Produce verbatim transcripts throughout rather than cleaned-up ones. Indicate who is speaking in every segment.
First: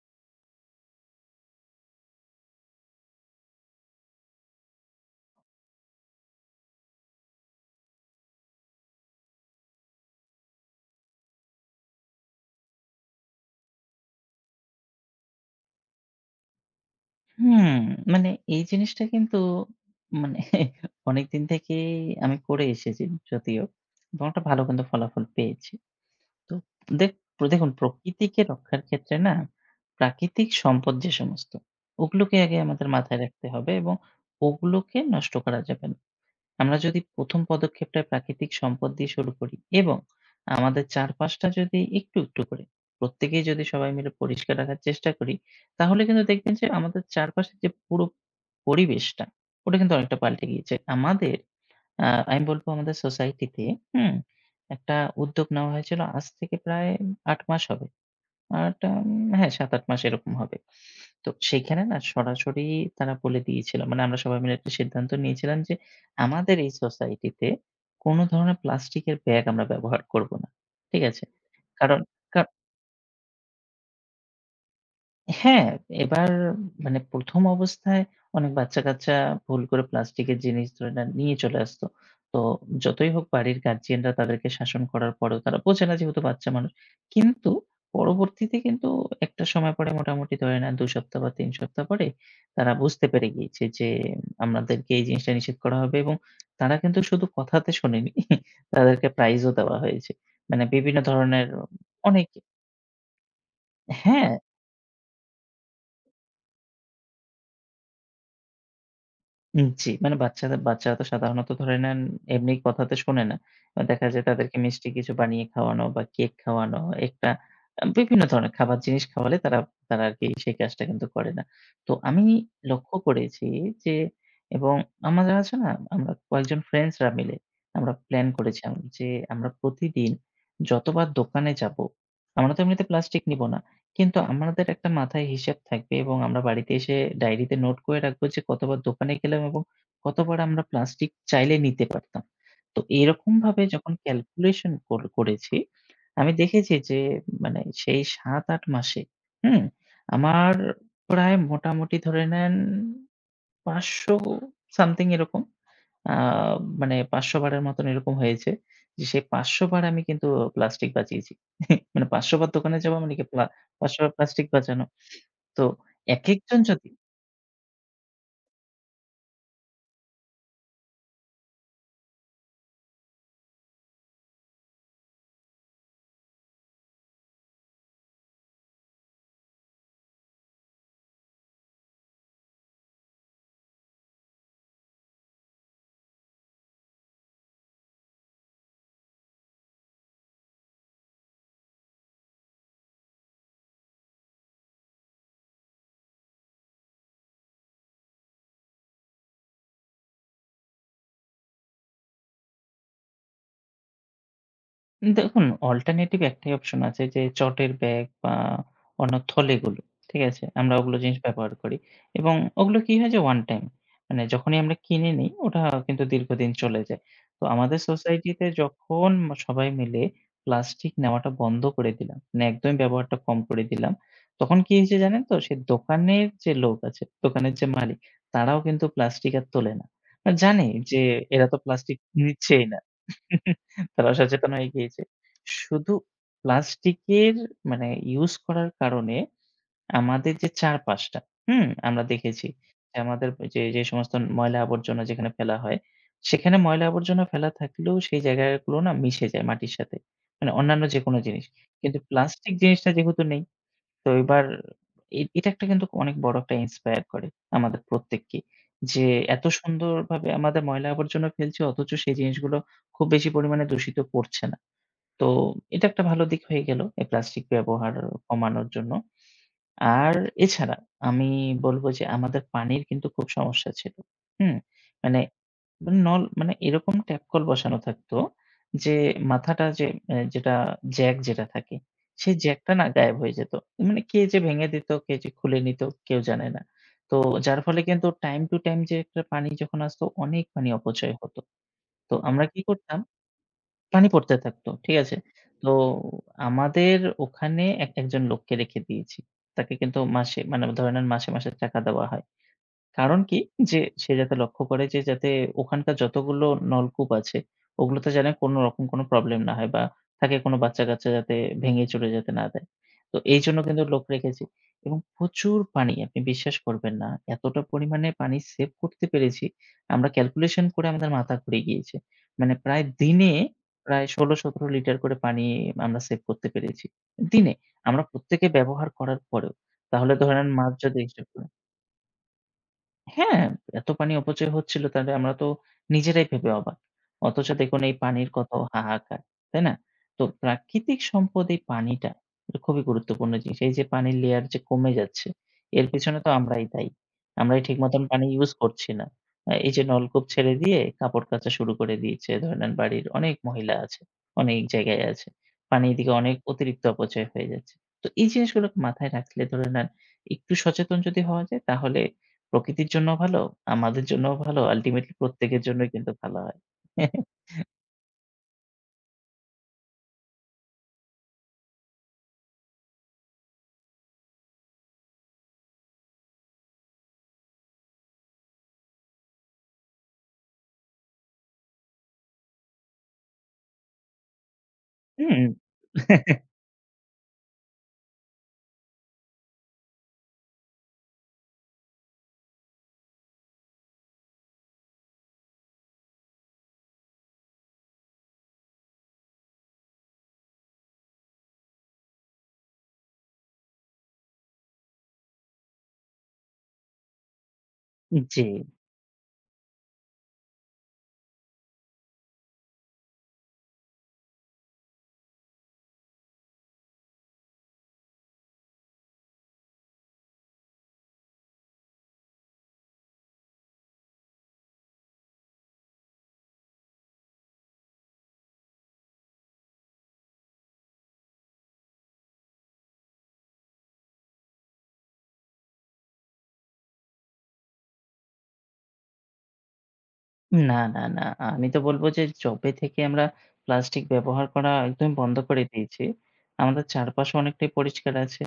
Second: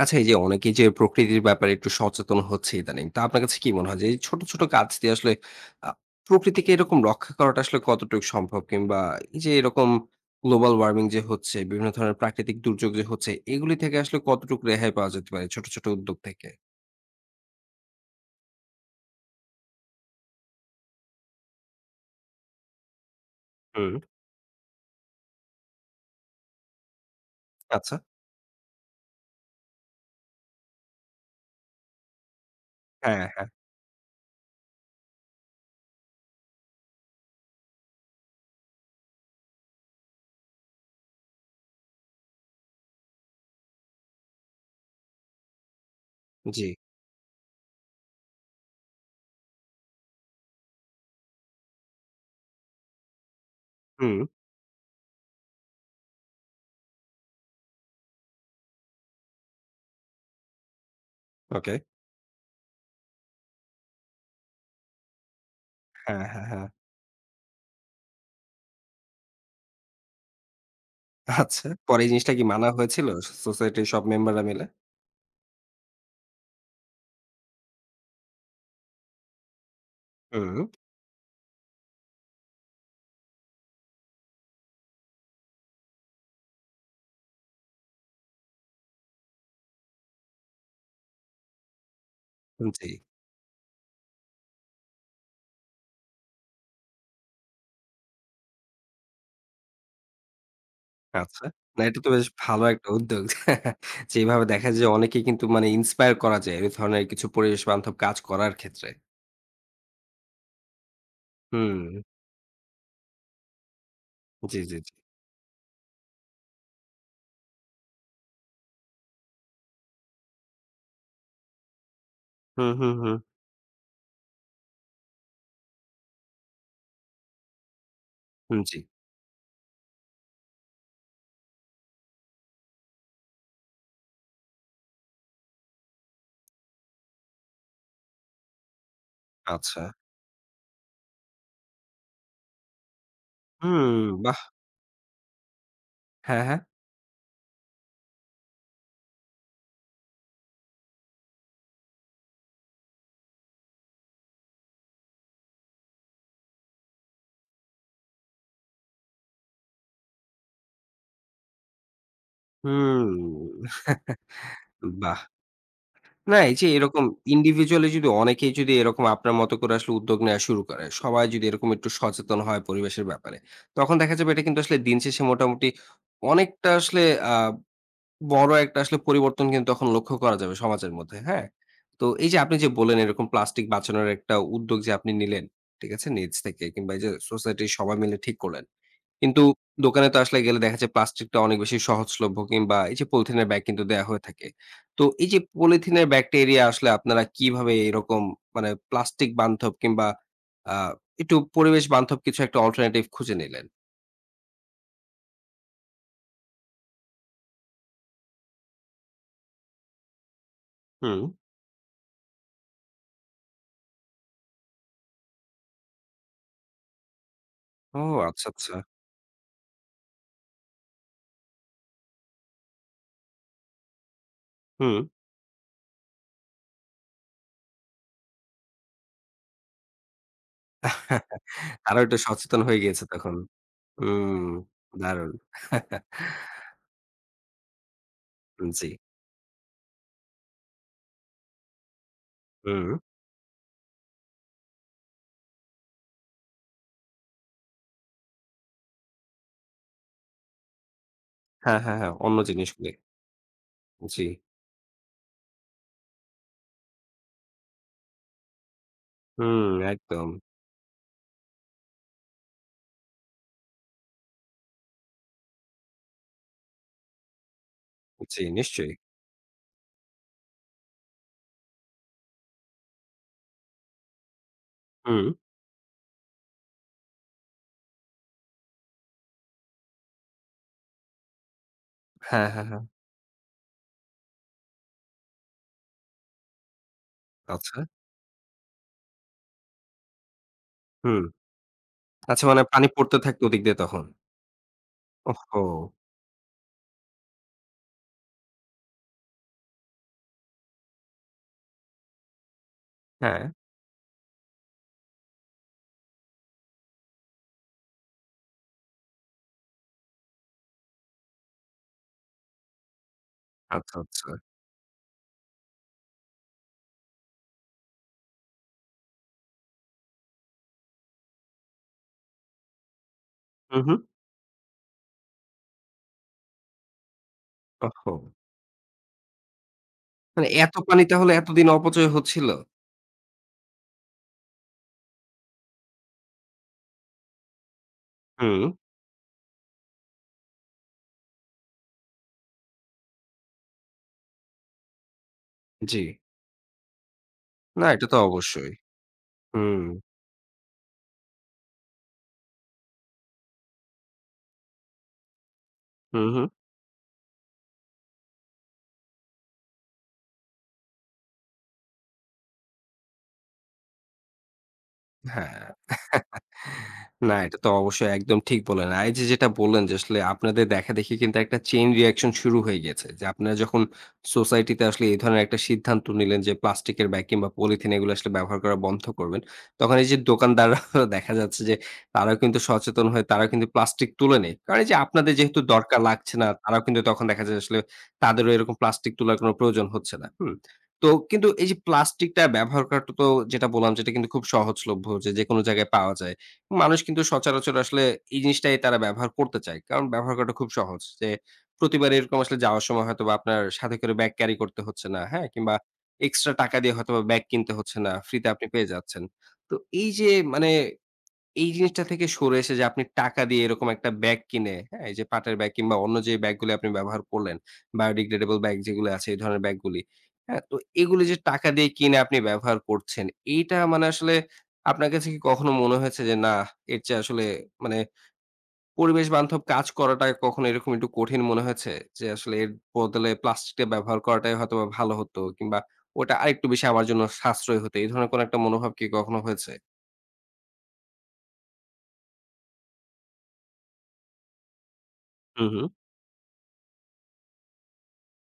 Speaker 1: আচ্ছা, এই যে অনেকেই যে প্রকৃতির ব্যাপারে একটু সচেতন হচ্ছে ইদানিং। তো আপনার কাছে কি মনে হয় যে এই ছোট, ছোট কাজ দিয়ে আসলে আ প্রকৃতিকে এরকম রক্ষা করাটা আসলে কতটুকু সম্ভব? কিংবা এই যে এরকম গ্লোবাল ওয়ার্মিং যে হচ্ছে, বিভিন্ন ধরনের প্রাকৃতিক দুর্যোগ যে হচ্ছে, এগুলি থেকে আসলে কতটুকু রেহাই পাওয়া যেতে পারে ছোট, ছোট উদ্যোগ থেকে?
Speaker 2: হুম, মানে এই জিনিসটা কিন্তু মানে অনেকদিন থেকেই আমি করে এসেছি যদিও।
Speaker 1: হুম।
Speaker 2: এবং একটা ভালো কিন্তু ফলাফল পেয়েছি। তো দেখ দেখুন
Speaker 1: আচ্ছা।
Speaker 2: প্রকৃতিকে রক্ষার ক্ষেত্রে না প্রাকৃতিক সম্পদ যে সমস্ত, ওগুলোকে আগে আমাদের মাথায়
Speaker 1: হ্যাঁ,
Speaker 2: রাখতে
Speaker 1: হ্যাঁ।
Speaker 2: হবে এবং ওগুলোকে নষ্ট করা যাবে না। আমরা যদি প্রথম পদক্ষেপটা প্রাকৃতিক সম্পদ দিয়ে শুরু করি এবং আমাদের চারপাশটা যদি একটু, একটু করে প্রত্যেকেই যদি সবাই মিলে পরিষ্কার রাখার চেষ্টা করি, তাহলে কিন্তু দেখবেন
Speaker 1: জি।
Speaker 2: যে আমাদের চারপাশের যে পুরো পরিবেশটা, ওটা কিন্তু অনেকটা পাল্টে গিয়েছে। আমাদের আ আমি বলব আমাদের সোসাইটিতে, হুম?
Speaker 1: হুম।
Speaker 2: একটা উদ্যোগ নেওয়া হয়েছিল আজ থেকে প্রায় আট মাস হবে। আটা উম হ্যাঁ, সাত আট মাস এরকম হবে। তো
Speaker 1: ওকে।
Speaker 2: সেইখানে না সরাসরি তারা বলে দিয়েছিল। মানে আমরা সবাই মিলে একটা সিদ্ধান্ত নিয়েছিলাম যে
Speaker 1: হ্যাঁ, হ্যাঁ,
Speaker 2: আমাদের
Speaker 1: হ্যাঁ।
Speaker 2: এই সোসাইটিতে কোন ধরনের প্লাস্টিকের ব্যাগ আমরা ব্যবহার করব না। ঠিক আছে?
Speaker 1: আচ্ছা।
Speaker 2: কারণ
Speaker 1: পরে এই জিনিসটা
Speaker 2: কা
Speaker 1: কি মানা হয়েছিল সোসাইটির সব মেম্বাররা মিলে?
Speaker 2: হ্যাঁ, এবার মানে প্রথম অবস্থায় অনেক বাচ্চা-কাচ্চা ভুল করে প্লাস্টিকের
Speaker 1: হুম,
Speaker 2: জিনিস ধরে নেন নিয়ে চলে আসত। তো যতই হোক বাড়ির গার্ডিয়ানরা তাদেরকে শাসন করার পরেও তারা বোঝে না যেহেতু বাচ্চা মানুষ। কিন্তু পরবর্তীতে কিন্তু একটা সময় পরে মোটামুটি ধরে নেন দুই সপ্তাহ বা তিন সপ্তাহ পরে তারা
Speaker 1: জি।
Speaker 2: বুঝতে পেরে গিয়েছে যে আমাদেরকে এই জিনিসটা নিষেধ করা হবে এবং তারা কিন্তু শুধু কথাতে শোনেনি, তাদেরকে প্রাইজও দেওয়া হয়েছে। মানে বিভিন্ন
Speaker 1: আচ্ছা।
Speaker 2: ধরনের
Speaker 1: না, এটা তো
Speaker 2: অনেক,
Speaker 1: বেশ ভালো একটা উদ্যোগ। যে
Speaker 2: হ্যাঁ।
Speaker 1: এভাবে দেখা যায় যে অনেকেই কিন্তু মানে ইন্সপায়ার করা যায় এই ধরনের কিছু পরিবেশ বান্ধব কাজ করার ক্ষেত্রে।
Speaker 2: উম জি, মানে বাচ্চাদের বাচ্চারা তো সাধারণত ধরে
Speaker 1: হুম।
Speaker 2: নেন এমনি কথাতে শোনে না। আ দেখা যায় তাদেরকে
Speaker 1: জি, জি,
Speaker 2: মিষ্টি
Speaker 1: জি।
Speaker 2: কিছু বানিয়ে খাওয়ানো বা কেক খাওয়ানো একটা আ বিভিন্ন ধরনের খাবার জিনিস খাওয়ালে তারা তারা আরকি সেই কাজটা কিন্তু করে না। তো আমি
Speaker 1: হুম, হুম,
Speaker 2: লক্ষ্য
Speaker 1: হুম।
Speaker 2: করেছি যে এবং আমাদের আছে না, আমরা কয়েকজন ফ্রেন্ডসরা মিলে আমরা প্ল্যান
Speaker 1: হুম,
Speaker 2: করেছিলাম
Speaker 1: জি।
Speaker 2: যে আমরা প্রতিদিন যতবার দোকানে যাবো, আমরা তো এমনিতে প্লাস্টিক নিব না। কিন্তু আমাদের একটা মাথায় হিসাব থাকবে এবং আমরা বাড়িতে এসে ডায়েরিতে নোট করে রাখবো যে কতবার দোকানে গেলাম এবং
Speaker 1: আচ্ছা।
Speaker 2: কতবার আমরা প্লাস্টিক চাইলে নিতে পারতাম। তো এরকমভাবে যখন
Speaker 1: হুম। বাহ!
Speaker 2: ক্যালকুলেশন কর করেছি, আমি
Speaker 1: হ্যাঁ, হ্যাঁ।
Speaker 2: দেখেছি যে মানে সেই সাত আট মাসে, হুম? আমার প্রায় মোটামুটি ধরে নেন পাঁচশো সামথিং এরকম। আ মানে পাঁচশো বারের মতন এরকম হয়েছে যে, সেই পাঁচশো বার আমি কিন্তু প্লাস্টিক বাঁচিয়েছি। মানে পাঁচশো বার দোকানে যাওয়া
Speaker 1: হুম।
Speaker 2: মানে কি প্লা পাঁচশো বার প্লাস্টিক বাঁচানো।
Speaker 1: বাহ!
Speaker 2: তো
Speaker 1: না, এই
Speaker 2: একেকজন
Speaker 1: যে
Speaker 2: যদি।
Speaker 1: এরকম ইন্ডিভিজুয়ালি যদি অনেকেই যদি এরকম আপনার মতো করে আসলে উদ্যোগ নেওয়া শুরু করে, সবাই যদি এরকম একটু সচেতন হয় পরিবেশের ব্যাপারে, তখন দেখা যাবে এটা কিন্তু আসলে দিন শেষে মোটামুটি অনেকটা আসলে আ বড় একটা আসলে পরিবর্তন কিন্তু তখন লক্ষ্য করা যাবে সমাজের মধ্যে, হ্যাঁ? তো এই যে আপনি যে বললেন এরকম প্লাস্টিক বাঁচানোর একটা উদ্যোগ যে আপনি নিলেন, ঠিক আছে? নিজ থেকে কিংবা এই যে সোসাইটির সবাই মিলে ঠিক করলেন। কিন্তু দোকানে তো আসলে গেলে দেখা যায় প্লাস্টিকটা অনেক বেশি সহজলভ্য কিংবা এই যে পলিথিনের ব্যাগ কিন্তু দেয়া হয়ে থাকে। তো এই যে পলিথিনের ব্যাগটা এড়িয়ে আসলে আপনারা কিভাবে এরকম মানে প্লাস্টিক বান্ধব কিংবা আ একটু পরিবেশ বান্ধব কিছু একটা অল্টারনেটিভ খুঁজে নিলেন?
Speaker 2: দেখুন, অল্টারনেটিভ একটাই অপশন আছে, যে চটের ব্যাগ বা অন্য থলেগুলো। ঠিক আছে? আমরা ওগুলো জিনিস
Speaker 1: হুম।
Speaker 2: ব্যবহার করি এবং ওগুলো কি হয় যে ওয়ান টাইম। মানে যখনই আমরা কিনে নিই ওটা কিন্তু দীর্ঘদিন চলে যায়। তো আমাদের
Speaker 1: ও,
Speaker 2: সোসাইটিতে
Speaker 1: আচ্ছা, আচ্ছা।
Speaker 2: যখন সবাই মিলে প্লাস্টিক নেওয়াটা বন্ধ করে দিলাম, মানে একদমই ব্যবহারটা কম করে দিলাম, তখন কি হয়েছে
Speaker 1: হুম।
Speaker 2: জানেন তো? সেই দোকানের যে লোক আছে, দোকানের যে মালিক, তারাও কিন্তু প্লাস্টিক আর তোলে না। আর জানে যে এরা তো প্লাস্টিক
Speaker 1: তারাও একটু সচেতন
Speaker 2: নিচ্ছেই না।
Speaker 1: হয়ে গিয়েছে তখন।
Speaker 2: তারা
Speaker 1: হুম,
Speaker 2: সচেতন হয়ে গিয়েছে।
Speaker 1: দারুণ।
Speaker 2: শুধু প্লাস্টিকের মানে ইউজ করার
Speaker 1: জি।
Speaker 2: কারণে আমাদের যে চারপাশটা, হুম? আমরা দেখেছি
Speaker 1: হুম।
Speaker 2: যে আমাদের যে, যে সমস্ত ময়লা আবর্জনা যেখানে ফেলা হয়, সেখানে ময়লা আবর্জনা ফেলা থাকলেও সেই জায়গাগুলো না মিশে যায় মাটির সাথে। মানে অন্যান্য যেকোনো জিনিস।
Speaker 1: হ্যাঁ,
Speaker 2: কিন্তু
Speaker 1: হ্যাঁ, হ্যাঁ। অন্য
Speaker 2: প্লাস্টিক জিনিসটা
Speaker 1: জিনিসগুলি।
Speaker 2: যেহেতু নেই, তো
Speaker 1: জি।
Speaker 2: এবার এ এটা একটা কিন্তু অনেক বড় একটা ইন্সপায়ার করে আমাদের প্রত্যেককেই। যে এত
Speaker 1: হুম,
Speaker 2: সুন্দরভাবে
Speaker 1: একদম।
Speaker 2: আমাদের ময়লা আবর্জনা ফেলছি অথচ সেই জিনিসগুলো খুব বেশি পরিমাণে দূষিত করছে না। তো এটা একটা ভালো দিক হয়ে গেল এই প্লাস্টিক ব্যবহার
Speaker 1: জি,
Speaker 2: কমানোর জন্য।
Speaker 1: নিশ্চয়ই।
Speaker 2: আর এছাড়া আমি বলব যে আমাদের পানির কিন্তু খুব সমস্যা ছিল। হুম? মানে
Speaker 1: হুম।
Speaker 2: মানে নল, মানে এরকম ট্যাপ কল বসানো থাকতো যে মাথাটা যে এ যেটা জ্যাক যেটা থাকে, সেই
Speaker 1: হ্যাঁ, হ্যাঁ,
Speaker 2: জ্যাকটা
Speaker 1: হ্যাঁ।
Speaker 2: না গায়েব হয়ে যেত। মানে কে যে ভেঙে দিত, কে যে খুলে নিত কেউ জানে না। তো যার
Speaker 1: আচ্ছা।
Speaker 2: ফলে কিন্তু টাইম টু টাইম যে একটা পানি যখন আসতো অনেক পানি অপচয়
Speaker 1: হুম।
Speaker 2: হতো। তো
Speaker 1: আচ্ছা,
Speaker 2: আমরা কি
Speaker 1: মানে পানি
Speaker 2: করতাম?
Speaker 1: পড়তে থাকতো ওদিক দিয়ে তখন।
Speaker 2: পানি পড়তে থাকতো। ঠিক আছে?
Speaker 1: ওহহো!
Speaker 2: তো আমাদের ওখানে এক একজন লোককে রেখে দিয়েছি। তাকে কিন্তু মাসে, মানে ধরে নেন মাসে, মাসে টাকা দেওয়া হয়। কারণ কি?
Speaker 1: হ্যাঁ।
Speaker 2: যে সে যাতে লক্ষ্য করে যে যাতে ওখানকার যতগুলো নলকূপ আছে, ওগুলোতে যেন কোনো রকম কোনো প্রবলেম না হয় বা তাকে কোনো বাচ্চা-কাচ্চা যাতে ভেঙে চুরে যেতে না দেয়। তো এইজন্য কিন্তু
Speaker 1: আচ্ছা,
Speaker 2: লোক
Speaker 1: আচ্ছা।
Speaker 2: রেখেছি এবং প্রচুর পানি, আপনি বিশ্বাস করবেন না। এতটা পরিমাণে পানি সেভ করতে পেরেছি, আমরা ক্যালকুলেশন করে আমাদের মাথা ঘুরে গিয়েছে। মানে প্রায় দিনে
Speaker 1: হু, হু।
Speaker 2: প্রায় ষোলো সতেরো লিটার করে পানি আমরা সেভ করতে পেরেছি। দিনে! আমরা
Speaker 1: ওহহো!
Speaker 2: প্রত্যেকে ব্যবহার করার পরেও। তাহলে ধরেন
Speaker 1: মানে
Speaker 2: মাস
Speaker 1: এত
Speaker 2: যদি
Speaker 1: পানি
Speaker 2: হিসেব
Speaker 1: তাহলে
Speaker 2: করি,
Speaker 1: এতদিন অপচয় হচ্ছিল?
Speaker 2: হ্যাঁ, এত পানি অপচয় হচ্ছিল, তাহলে আমরা তো নিজেরাই ভেবে অবাক। অথচ দেখুন এই পানির কত
Speaker 1: হুম,
Speaker 2: হাহাকার, তাই না? তো প্রাকৃতিক সম্পদ এই পানিটা, এটা খুবই গুরুত্বপূর্ণ জিনিস। এই যে পানির লেয়ার যে কমে যাচ্ছে, এর
Speaker 1: জি।
Speaker 2: পেছনে তো আমরাই দায়ী। আমরাই ঠিক
Speaker 1: না,
Speaker 2: মতন
Speaker 1: এটা তো
Speaker 2: পানি ইউজ
Speaker 1: অবশ্যই।
Speaker 2: করছি না। আ এই যে
Speaker 1: হুম।
Speaker 2: নলকূপ ছেড়ে দিয়ে কাপড় কাচা শুরু করে দিয়েছে, ধরে নেন বাড়ির অনেক মহিলা আছে, অনেক জায়গায় আছে। পানি এদিকে
Speaker 1: হু,
Speaker 2: অনেক
Speaker 1: হু।
Speaker 2: অতিরিক্ত অপচয় হয়ে যাচ্ছে। তো এই জিনিসগুলোকে মাথায় রাখলে, ধরে নেন, একটু সচেতন যদি হওয়া যায় তাহলে প্রকৃতির জন্যও ভালো, আমাদের জন্যও ভালো। আল্টিমেটলি প্রত্যেকের
Speaker 1: হ্যাঁ।
Speaker 2: জন্যই কিন্তু ভালো হয়।
Speaker 1: না, এটা তো অবশ্যই একদম ঠিক বললেন। আর এই যে যেটা বললেন যে আসলে আপনাদের দেখাদেখি কিন্তু একটা চেইন রিঅ্যাকশন শুরু হয়ে গেছে। যে আপনারা যখন সোসাইটিতে আসলে এই ধরনের একটা সিদ্ধান্ত নিলেন যে প্লাস্টিকের ব্যাগ কিংবা পলিথিন এগুলো আসলে ব্যবহার করা বন্ধ করবেন। তখন এই যে দোকানদাররা দেখা যাচ্ছে যে তারাও কিন্তু সচেতন হয়ে তারাও কিন্তু প্লাস্টিক তুলে নেয়। কারণ এই যে আপনাদের
Speaker 2: হুম।
Speaker 1: যেহেতু দরকার লাগছে না তারাও কিন্তু তখন দেখা যায় আসলে তাদেরও এরকম প্লাস্টিক তোলার কোনো প্রয়োজন হচ্ছে না। হুম? তো কিন্তু এই যে প্লাস্টিকটা ব্যবহার করাটা তো যেটা বললাম যেটা কিন্তু খুব সহজলভ্য যে যেকোনো জায়গায় পাওয়া যায়। মানুষ কিন্তু সচরাচর আসলে এই জিনিসটাই তারা ব্যবহার করতে চায়। কারণ ব্যবহার করাটা খুব সহজ। যে প্রতিবার এরকম আসলে যাওয়ার সময় হয়তোবা আপনার সাথে করে ব্যাগ ক্যারি করতে হচ্ছে না, হ্যাঁ? কিংবা এক্সট্রা টাকা দিয়ে হয়তোবা ব্যাগ কিনতে হচ্ছে না।
Speaker 2: জি।
Speaker 1: ফ্রিতে আপনি পেয়ে যাচ্ছেন। তো এই যে মানে এই জিনিসটা থেকে সরে এসে যে আপনি টাকা দিয়ে এরকম একটা ব্যাগ কিনে, হ্যাঁ? এই যে পাটের ব্যাগ কিংবা অন্য যে ব্যাগগুলো আপনি ব্যবহার করলেন, biodegradable ব্যাগ যেগুলো আছে এই ধরনের ব্যাগগুলি। হ্যাঁ? তো এগুলো যে টাকা দিয়ে কিনে আপনি ব্যবহার করছেন, এইটা মানে আসলে আপনার কাছে কি কখনো মনে হয়েছে যে না, এর চেয়ে আসলে মানে পরিবেশ বান্ধব কাজ করাটা কখনো এরকম একটু কঠিন মনে হয়েছে? যে আসলে এর বদলে প্লাস্টিকটা ব্যবহার করাটাই হয়তোবা ভালো হতো কিংবা ওটা আরেকটু বেশি আমার জন্য সাশ্রয় হতো। এই ধরনের কোনো একটা মনোভাব কি কখনো হয়েছে?
Speaker 2: না, না, না। আমি তো বলব যে যবে থেকে আমরা প্লাস্টিক ব্যবহার করা একদম বন্ধ করে
Speaker 1: হু, হু।
Speaker 2: দিয়েছি, আমাদের চারপাশ অনেকটাই পরিষ্কার আছে।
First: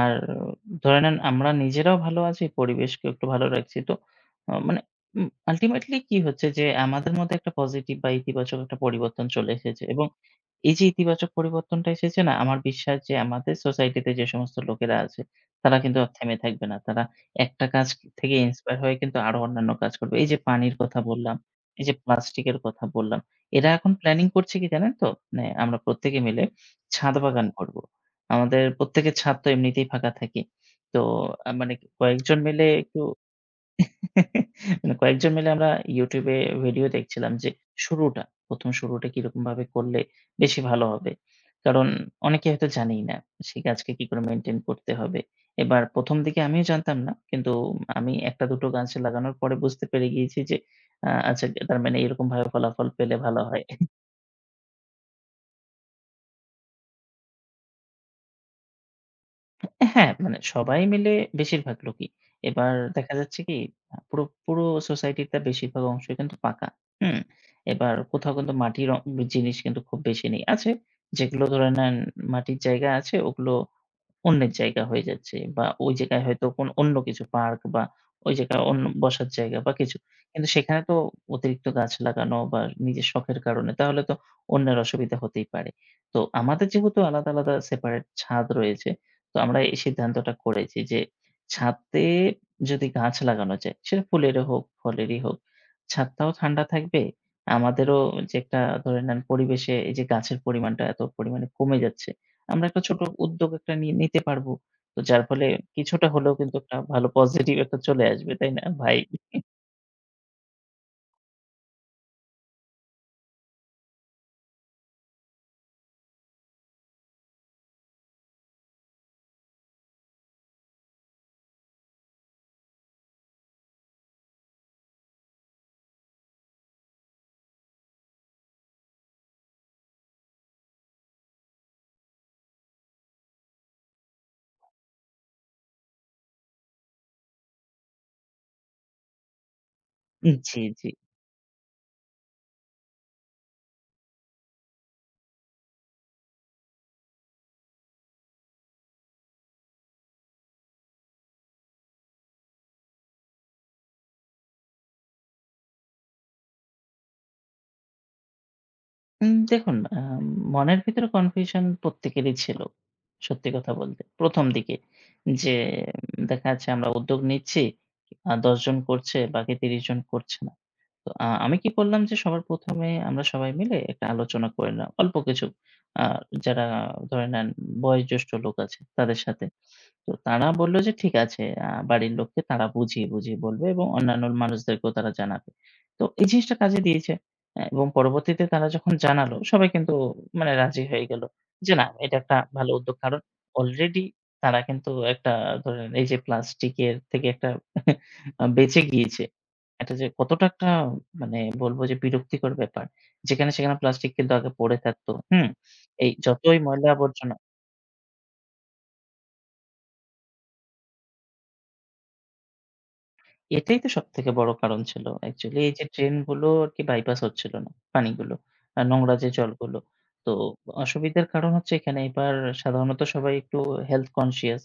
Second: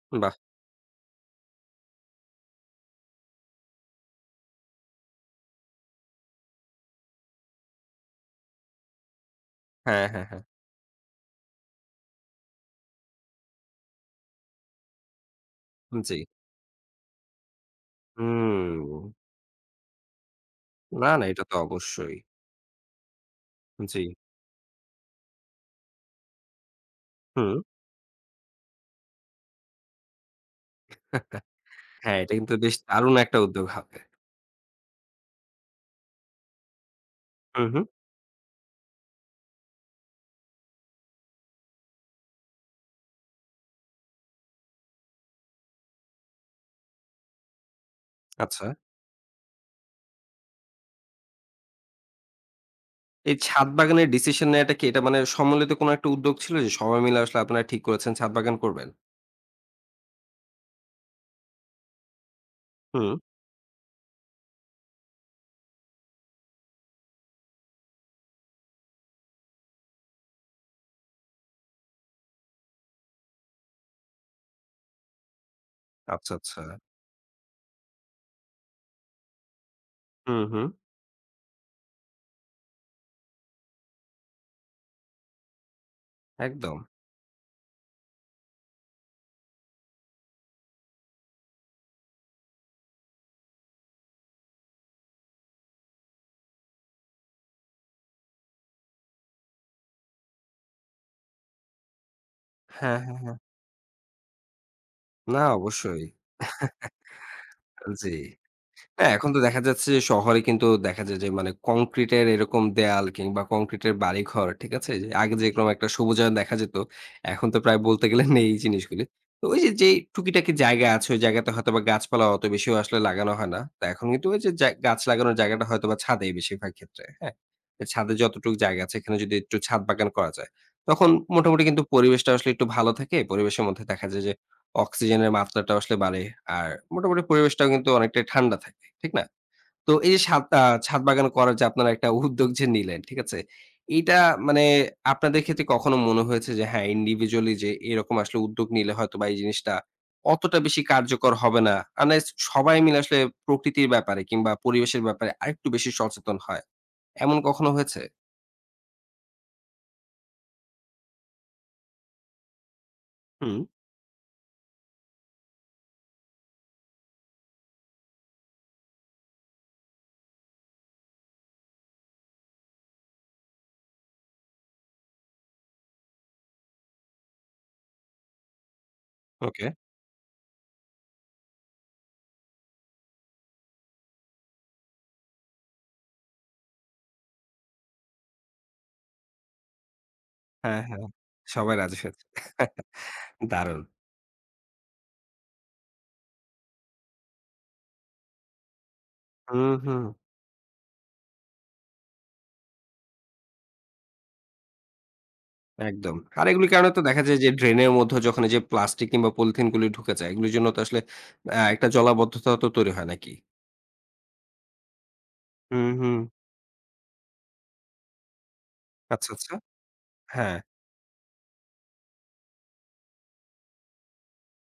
Speaker 2: আর
Speaker 1: বাহ!
Speaker 2: ধরে নেন আমরা নিজেরাও ভালো আছি, পরিবেশকে একটু ভালো রাখছি। তো আ মানে উম আল্টিমেটলি কি হচ্ছে যে আমাদের মধ্যে একটা পজিটিভ বা ইতিবাচক একটা পরিবর্তন চলে এসেছে
Speaker 1: হ্যাঁ,
Speaker 2: এবং
Speaker 1: হ্যাঁ, হ্যাঁ।
Speaker 2: এই যে ইতিবাচক পরিবর্তনটা এসেছে, না? আমার বিশ্বাস যে আমাদের সোসাইটিতে যে সমস্ত লোকেরা আছে তারা কিন্তু আর
Speaker 1: জি।
Speaker 2: থেমে থাকবে না। তারা একটা কাজ থেকে ইন্সপায়ার
Speaker 1: হুম।
Speaker 2: হয়ে কিন্তু আরো অন্যান্য কাজ করবে। এই যে পানির কথা
Speaker 1: না, না,
Speaker 2: বললাম,
Speaker 1: এটা তো
Speaker 2: এই যে
Speaker 1: অবশ্যই।
Speaker 2: প্লাস্টিকের কথা বললাম। এরা এখন
Speaker 1: জি।
Speaker 2: প্ল্যানিং করছে কি জানেন তো? মানে আমরা প্রত্যেকে মিলে ছাদ বাগান
Speaker 1: হুম।
Speaker 2: করব। আমাদের প্রত্যেকের ছাদ তো এমনিতেই ফাঁকা থাকে। তো আ মানে
Speaker 1: হ্যাঁ, এটা
Speaker 2: কয়েকজন
Speaker 1: কিন্তু
Speaker 2: মিলে
Speaker 1: বেশ
Speaker 2: একটু
Speaker 1: দারুণ একটা উদ্যোগ হবে।
Speaker 2: মানে কয়েকজন মিলে আমরা YouTube এ ভিডিও দেখছিলাম যে
Speaker 1: হুম, হুম।
Speaker 2: শুরুটা, প্রথম শুরুটা কিরকমভাবে করলে বেশি ভালো হবে। কারণ অনেকে হয়তো জানেই না সেই গাছকে কি করে মেইনটেইন করতে হবে। এবার প্রথম দিকে আমিও জানতাম না। কিন্তু আমি এক টা দুই
Speaker 1: আচ্ছা।
Speaker 2: টো গাছ লাগানোর পরে বুঝতে পেরে গিয়েছি যে আ আচ্ছা, তার মানে এরকমভাবে ফলাফল পেলে
Speaker 1: এই
Speaker 2: ভালো হয়।
Speaker 1: ছাদ বাগানের ডিসিশন নেয়াটা কি এটা মানে সম্মিলিত কোনো একটা উদ্যোগ ছিল যে সবাই মিলে আসলে আপনারা ঠিক করেছেন ছাদ বাগান করবেন?
Speaker 2: হ্যাঁ, মানে সবাই মিলে, বেশিরভাগ লোকই। এবার
Speaker 1: হুম।
Speaker 2: দেখা যাচ্ছে কি, আ পুরো, পুরো সোসাইটিটা বেশিরভাগ অংশই কিন্তু পাকা। হুম? এবার কোথাও কিন্তু মাটির অ জিনিস কিন্তু খুব বেশি নেই। আছে যেগুলো, ধরে নেন মাটির জায়গা আছে, ওগুলো অন্যের জায়গা হয়ে যাচ্ছে বা ওই জায়গায়
Speaker 1: আচ্ছা,
Speaker 2: হয়তো
Speaker 1: আচ্ছা।
Speaker 2: কোন অন্য কিছু পার্ক বা ওই জায়গায় অন্য বসার জায়গা বা কিছু।
Speaker 1: হুম,
Speaker 2: কিন্তু
Speaker 1: হুম।
Speaker 2: সেখানে তো অতিরিক্ত গাছ লাগানো বা নিজের শখের কারণে তাহলে তো অন্যের অসুবিধা হতেই পারে। তো আমাদের
Speaker 1: একদম।
Speaker 2: যেহেতু আলাদা, আলাদা সেপারেট ছাদ রয়েছে, তো আমরা এই সিদ্ধান্তটা করেছি যে ছাদে যদি গাছ লাগানো যায়, সেটা ফুলেরও হোক, ফলেরই হোক, ছাদটাও ঠান্ডা থাকবে। আমাদেরও যে একটা, ধরে নেন, পরিবেশে এই যে গাছের পরিমাণটা এত পরিমাণে কমে যাচ্ছে, আমরা একটা
Speaker 1: হ্যাঁ,
Speaker 2: ছোট
Speaker 1: হ্যাঁ, হ্যাঁ।
Speaker 2: উদ্যোগ একটা নি নিতে পারবো। তো যার
Speaker 1: না,
Speaker 2: ফলে
Speaker 1: অবশ্যই।
Speaker 2: কিছুটা হলেও কিন্তু একটা ভালো পজিটিভ একটা চলে
Speaker 1: জি।
Speaker 2: আসবে, তাই না, ভাই?
Speaker 1: না, এখন তো দেখা যাচ্ছে যে শহরে কিন্তু দেখা যায় যে মানে কংক্রিটের এরকম দেয়াল কিংবা কংক্রিটের বাড়িঘর, ঠিক আছে? যে আগে যেরকম একটা সবুজায়ন দেখা যেত, এখন তো প্রায় বলতে গেলে নেই এই জিনিসগুলি। তো ওই যে যেই টুকিটাকি জায়গা আছে, ওই জায়গাতে হয়তোবা গাছপালা অত বেশিও আসলে লাগানো হয় না। তো এখন কিন্তু ওই যে জা গাছ লাগানোর জায়গাটা হয়তোবা ছাদেই বেশিরভাগ ক্ষেত্রে, হ্যাঁ? তো ছাদে যতটুকু জায়গা আছে, এখানে যদি একটু ছাদ বাগান করা যায়, তখন মোটামুটি কিন্তু পরিবেশটা আসলে একটু ভালো থাকে। পরিবেশের মধ্যে দেখা যায় যে অক্সিজেনের মাত্রাটা আসলে বাড়ে। আর মোটামুটি পরিবেশটাও কিন্তু অনেকটাই ঠান্ডা থাকে। ঠিক না? তো এই যে ছাদ
Speaker 2: জি,
Speaker 1: আ
Speaker 2: জি।
Speaker 1: ছাদ বাগান করার যে আপনারা একটা উদ্যোগ যে নিলেন, ঠিক আছে? এইটা মানে আপনাদের ক্ষেত্রে কখনো মনে হয়েছে যে হ্যাঁ, ইন্ডিভিজুয়ালি যে এরকম আসলে উদ্যোগ নিলে হয়তোবা এই জিনিসটা অতটা বেশি কার্যকর হবে না। আনলেস সবাই মিলে আসলে প্রকৃতির ব্যাপারে কিংবা পরিবেশের ব্যাপারে আরেকটু বেশি সচেতন হয়। এমন কখনো হয়েছে?
Speaker 2: উম দেখুন, আ মনের ভিতরে কনফিউশন প্রত্যেকেরই ছিল। সত্যি
Speaker 1: হুম।
Speaker 2: কথা বলতে। ১ম দিকে যে উম, দেখা যাচ্ছে আমরা উদ্যোগ নিচ্ছি, আ দশ জন করছে, বাকি ত্রিশ জন করছে না। তো আ আমি কি করলাম যে সবার প্রথম এ আমরা সবাই মিলে একটা আলোচনা করে নিলাম। অল্প কিছু আ যারা, ধরে নেন, বয়োজ্যেষ্ঠ লোক আছে, তাদের সাথে।
Speaker 1: ওকে।
Speaker 2: তো তারা বলল যে ঠিক আছে, আ বাড়ির লোককে তারা বুঝিয়ে, বুঝিয়ে বলবে এবং অন্যান্য মানুষদেরকেও তারা জানাবে। তো এই জিনিসটা কাজে দিয়েছে। অ্যা এবং পরবর্তীতে তারা যখন জানালো, সবাই কিন্তু মানে
Speaker 1: হ্যাঁ,
Speaker 2: রাজি হয়ে
Speaker 1: হ্যাঁ।
Speaker 2: গেল। যে
Speaker 1: সবাই
Speaker 2: না,
Speaker 1: রাজি
Speaker 2: এটা
Speaker 1: হয়েছে।
Speaker 2: একটা ভালো উদ্যোগ। কারণ
Speaker 1: দারুণ।
Speaker 2: অলরেডি তারা কিন্তু একটা, ধরেন এই যে প্লাস্টিকের থেকে একটা আ বেঁচে গিয়েছে।
Speaker 1: হুম,
Speaker 2: এটা
Speaker 1: হুম।
Speaker 2: যে কতটা একটা, মানে বলব যে বিরক্তিকর ব্যাপার। যেখানে সেখানে প্লাস্টিক কিন্তু আগে পড়ে থাকতো। হুম? এই
Speaker 1: একদম। আর
Speaker 2: যতই
Speaker 1: এগুলির
Speaker 2: ময়লা
Speaker 1: কারণে তো দেখা
Speaker 2: আবর্জনা,
Speaker 1: যায় যে ড্রেনের মধ্যে যখন এই যে প্লাস্টিক কিংবা পলিথিন গুলি ঢুকে যায়, এগুলির জন্য তো আসলে আ একটা জলাবদ্ধতা তো তৈরি হয় নাকি?
Speaker 2: এটাই তো সবথেকে বড় কারণ ছিল। অ্যাকচুয়ালি এই যে
Speaker 1: হুম, হুম।
Speaker 2: ড্রেনগুলো আরকি বাইপাস হচ্ছিল না, পানিগুলো। আ নোংরা যে
Speaker 1: আচ্ছা, আচ্ছা।
Speaker 2: জলগুলো। তো
Speaker 1: হ্যাঁ।
Speaker 2: অসুবিধার কারণ হচ্ছে এখানে। এবার সাধারণত সবাই একটু হেলথ কনশিয়াস।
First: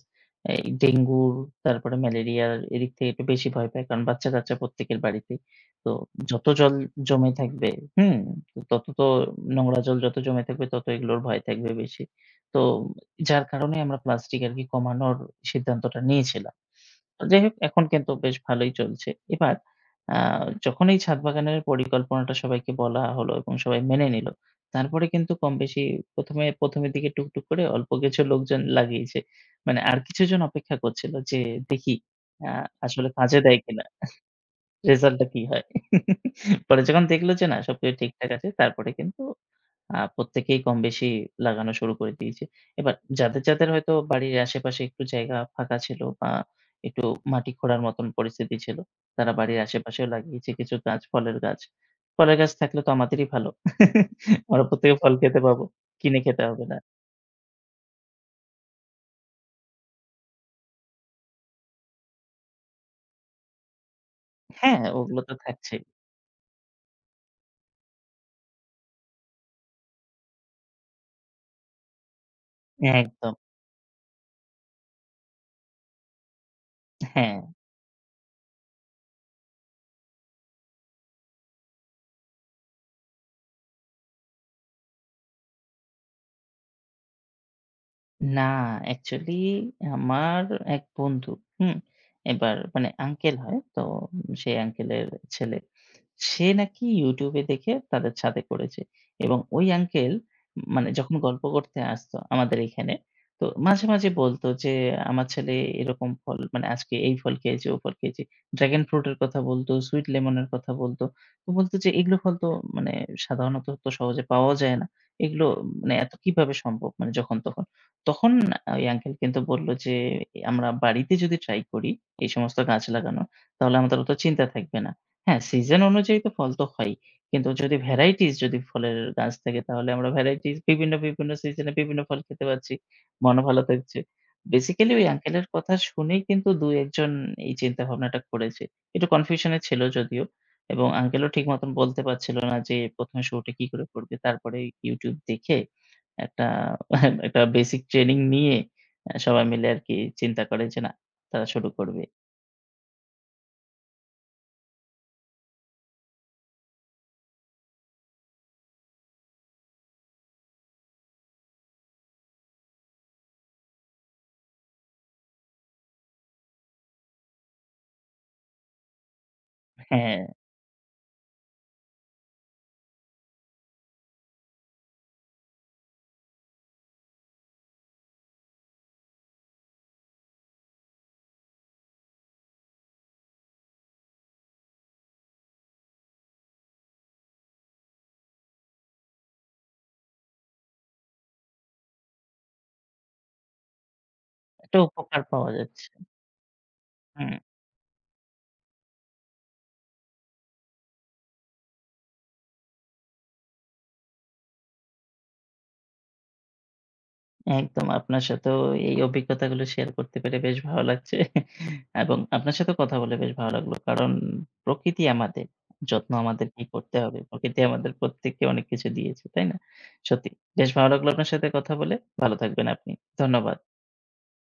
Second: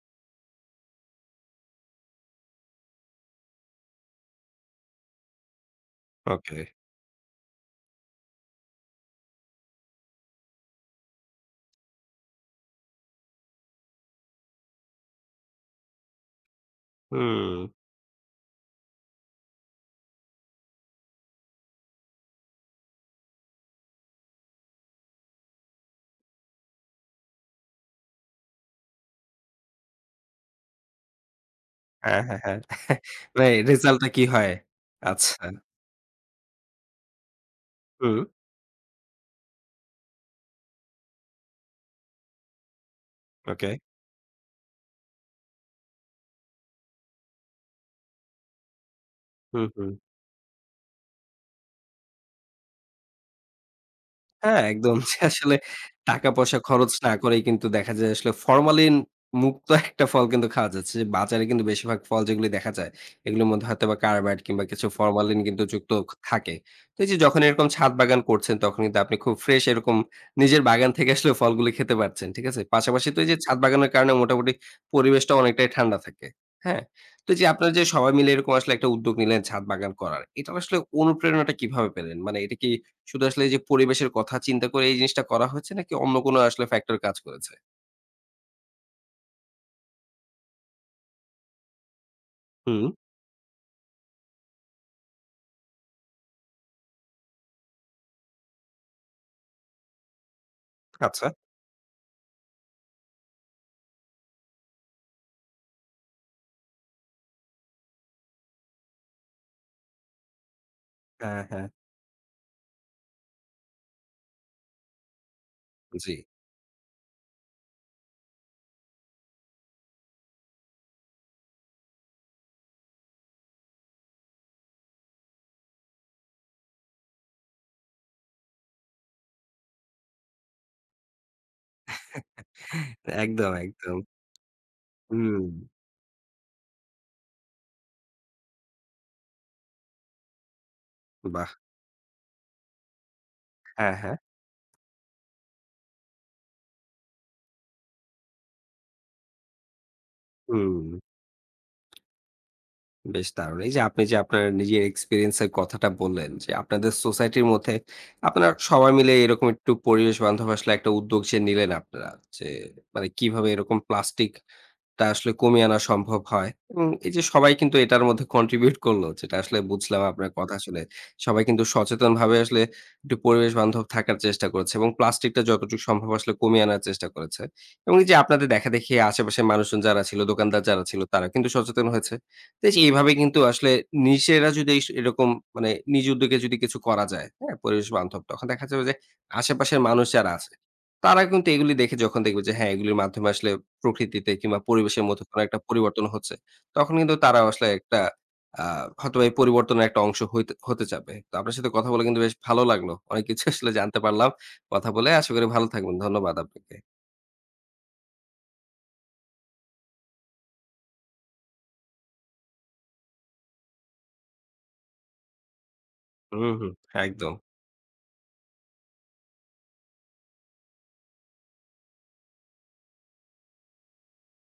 Speaker 2: এই ডেঙ্গুর, তারপরে ম্যালেরিয়ার এদিক থেকে একটু বেশি ভয় পায়। কারণ বাচ্চা-কাচ্চা প্রত্যেকের বাড়িতেই। তো যত
Speaker 1: ওকে।
Speaker 2: জল জমে থাকবে, হুম? তো তত তো নোংরা জল যত জমে থাকবে তত এগুলোর ভয় থাকবে বেশি। তো যার কারণে আমরা প্লাস্টিক আরকি কমানোর সিদ্ধান্তটা নিয়েছিলাম। যাই হোক
Speaker 1: হুম।
Speaker 2: এখন কিন্তু বেশ ভালোই চলছে। এবার আ যখন এই ছাদ বাগানের পরিকল্পনাটা সবাইকে বলা হলো এবং সবাই মেনে নিল, তারপরে কিন্তু কম বেশি প্রথমে, প্রথমের দিকে টুকটুক করে অল্প কিছু লোকজন লাগিয়েছে। মানে আর কিছুজন অপেক্ষা করছিল যে দেখি
Speaker 1: হ্যাঁ, হ্যাঁ,
Speaker 2: আ
Speaker 1: হ্যাঁ।
Speaker 2: আসলে কাজে
Speaker 1: মানে
Speaker 2: দেয় কিনা?
Speaker 1: রেজাল্টটা কি হয়?
Speaker 2: রেজাল্টটা কি
Speaker 1: আচ্ছা।
Speaker 2: হয়? পরে যখন দেখলো যে না, সবকিছু
Speaker 1: হুম।
Speaker 2: ঠিকঠাক আছে, তারপরে কিন্তু আ প্রত্যেকেই কমবেশি লাগানো শুরু করে দিয়েছি। এবার যাদের, যাদের
Speaker 1: ওকে।
Speaker 2: হয়তো বাড়ির আশেপাশে একটু জায়গা ফাঁকা ছিল বা একটু মাটি খোঁড়ার মতন পরিস্থিতি ছিল, তারা বাড়ির
Speaker 1: হুম, হুম।
Speaker 2: আশেপাশেও লাগিয়েছে কিছু গাছ, ফলের গাছ। ফলের গাছ থাকলে তো আমাদেরই ভালো।
Speaker 1: হ্যাঁ,
Speaker 2: আমরা প্রত্যেকে
Speaker 1: একদম।
Speaker 2: ফল
Speaker 1: যে
Speaker 2: খেতে
Speaker 1: আসলে
Speaker 2: পাবো। কিনে খেতে
Speaker 1: টাকা-পয়সা
Speaker 2: হবে না।
Speaker 1: খরচ না করেই কিন্তু দেখা যায় আসলে ফরমালিন মুক্ত একটা ফল কিন্তু খাওয়া যাচ্ছে। যে বাজারে কিন্তু বেশিরভাগ ফল যেগুলি দেখা যায়, এগুলোর মধ্যে হয়তোবা কার্বাইড কিংবা
Speaker 2: হ্যাঁ,
Speaker 1: কিছু
Speaker 2: ওগুলো তো
Speaker 1: ফরমালিন কিন্তু
Speaker 2: থাকছেই।
Speaker 1: যুক্ত খ থাকে। তো এই যে যখন এরকম ছাদ বাগান করছেন, তখন কিন্তু আপনি খুব ফ্রেশ এরকম নিজের বাগান থেকে আসলে ফলগুলি খেতে পারছেন। ঠিক আছে? পাশাপাশি তো এই
Speaker 2: একদম।
Speaker 1: যে ছাদ বাগানের কারণে মোটামুটি পরিবেশটা অনেকটাই ঠান্ডা থাকে। হ্যাঁ? তো
Speaker 2: হ্যাঁ।
Speaker 1: এই যে আপনারা যে সবাই মিলে এরকম আসলে একটা উদ্যোগ নিলেন ছাদ বাগান করার, এটার আসলে অনুপ্রেরণাটা কিভাবে পেলেন? মানে এটা কি শুধু আসলে এই যে পরিবেশের কথা চিন্তা করে এই জিনিসটা করা হয়েছে নাকি অন্য কোনো আসলে ফ্যাক্টর কাজ করেছে?
Speaker 2: না, অ্যাকচুয়ালি আমার এক বন্ধু, হুম? এবার
Speaker 1: হুম,
Speaker 2: মানে আঙ্কেল হয়। তো সেই আঙ্কেলের ছেলে। সে নাকি YouTube এ দেখে তাদের ছাদে করেছে। এবং ওই আঙ্কেল, মানে যখন
Speaker 1: আচ্ছা।
Speaker 2: গল্প করতে আসতো আমাদের এখানে, তো মাঝে, মাঝে বলতো যে, "আমার ছেলে এরকম ফল, মানে আজকে এই ফল খেয়েছে, ও ফল খেয়েছে।" ড্রাগন ফ্রুট এর কথা বলতো, সুইট লেমন এর কথা বলতো।
Speaker 1: হ্যাঁ,
Speaker 2: তো
Speaker 1: হ্যাঁ।
Speaker 2: বলতো যে, "এগুলো ফল তো, মানে সাধারণত তো সহজে পাওয়াও যায় না। এগুলো, মানে
Speaker 1: জি।
Speaker 2: এত কিভাবে সম্ভব? মানে যখন তখন।" তখন ওই আঙ্কেল কিন্তু বলল যে, "আমরা বাড়িতে যদি ট্রাই করি এই সমস্ত গাছ লাগানো, তাহলে আমাদের অত চিন্তা থাকবে না।" হ্যাঁ, সিজন অনুযায়ী তো ফল তো হয়ই। কিন্তু যদি ভ্যারাইটিস, যদি ফলের গাছ থাকে তাহলে আমরা ভ্যারাইটিস, বিভিন্ন, বিভিন্ন সিজনে বিভিন্ন ফল খেতে পারছি। মনও
Speaker 1: একদম,
Speaker 2: ভালো থাকছে।
Speaker 1: একদম।
Speaker 2: বেসিক্যালি ওই আঙ্কেলের
Speaker 1: হুম,
Speaker 2: কথা শুনেই কিন্তু দুই এক জন এই চিন্তা ভাবনাটা করেছে। একটু কনফিউশন এ ছিল যদিও, এবং আঙ্কেলও ঠিক
Speaker 1: বাহ!
Speaker 2: মতন বলতে পারছিল না যে প্রথমে শুরুটা কি করে
Speaker 1: হ্যাঁ,
Speaker 2: করবে।
Speaker 1: হ্যাঁ।
Speaker 2: তারপরে YouTube দেখে একটা একটা বেসিক ট্রেনিং নিয়ে আ সবাই মিলে আরকি চিন্তা করে যে
Speaker 1: হুম,
Speaker 2: না, তারা শুরু করবে।
Speaker 1: বেশ দারুণ। এই যে আপনি যে আপনার নিজের এক্সপেরিয়েন্স এর কথাটা বললেন যে আপনাদের সোসাইটির মধ্যে আপনারা সবাই মিলে এরকম একটু পরিবেশ বান্ধব আসলে একটা উদ্যোগ যে নিলেন আপনারা যে মানে কিভাবে এরকম প্লাস্টিক টা আসলে কমিয়ে আনা সম্ভব হয় এবং এই যে সবাই কিন্তু এটার মধ্যে কন্ট্রিবিউট করলো যেটা আসলে বুঝলাম
Speaker 2: হ্যাঁ,
Speaker 1: আপনার কথা শুনে। সবাই কিন্তু সচেতনভাবে আসলে একটু পরিবেশ বান্ধব থাকার চেষ্টা করেছে এবং প্লাস্টিকটা যতটুকু সম্ভব আসলে কমিয়ে আনার চেষ্টা করেছে। এবং এই যে আপনাদের দেখাদেখি আশেপাশের মানুষজন যারা ছিল, দোকানদার যারা ছিল তারা কিন্তু সচেতন হয়েছে। তো এই যে এইভাবে কিন্তু আসলে নিজেরা যদি এস এরকম মানে নিজ উদ্যোগে যদি কিছু করা যায়, হ্যাঁ? পরিবেশ বান্ধব তখন দেখা যাবে যে আশেপাশের মানুষ যারা আছে তারা কিন্তু এগুলি দেখে যখন দেখবে যে হ্যাঁ, এগুলির মাধ্যমে আসলে প্রকৃতিতে কিংবা
Speaker 2: একটা
Speaker 1: পরিবেশের
Speaker 2: উপকার
Speaker 1: মধ্যে কোনো
Speaker 2: পাওয়া
Speaker 1: একটা
Speaker 2: যাচ্ছে।
Speaker 1: পরিবর্তন হচ্ছে। তখন কিন্তু
Speaker 2: হুম,
Speaker 1: তারা আসলে একটা আ হয়তোবা এই পরিবর্তনের একটা অংশ হইতে হতে চাবে। তো আপনার সাথে কথা বলে কিন্তু বেশ ভালো লাগলো। অনেক কিছু আসলে জানতে পারলাম। কথা বলে আশা করি ভালো থাকবেন। ধন্যবাদ আপনাকে।
Speaker 2: একদম, আপনার সাথেও এই অভিজ্ঞতাগুলো শেয়ার করতে পেরে বেশ ভালো লাগছে। এবং আপনার সাথেও কথা বলে বেশ ভালো লাগলো। কারণ প্রকৃতি আমাদের। যত্ন আমাদের
Speaker 1: হুম,
Speaker 2: কি
Speaker 1: হুম।
Speaker 2: করতে হবে।
Speaker 1: একদম।
Speaker 2: প্রকৃতি আমাদের প্রত্যেককে অনেক কিছু দিয়েছে, তাই না? সত্যি। বেশ ভালো লাগলো আপনার সাথে কথা বলে। ভালো থাকবেন আপনি। ধন্যবাদ।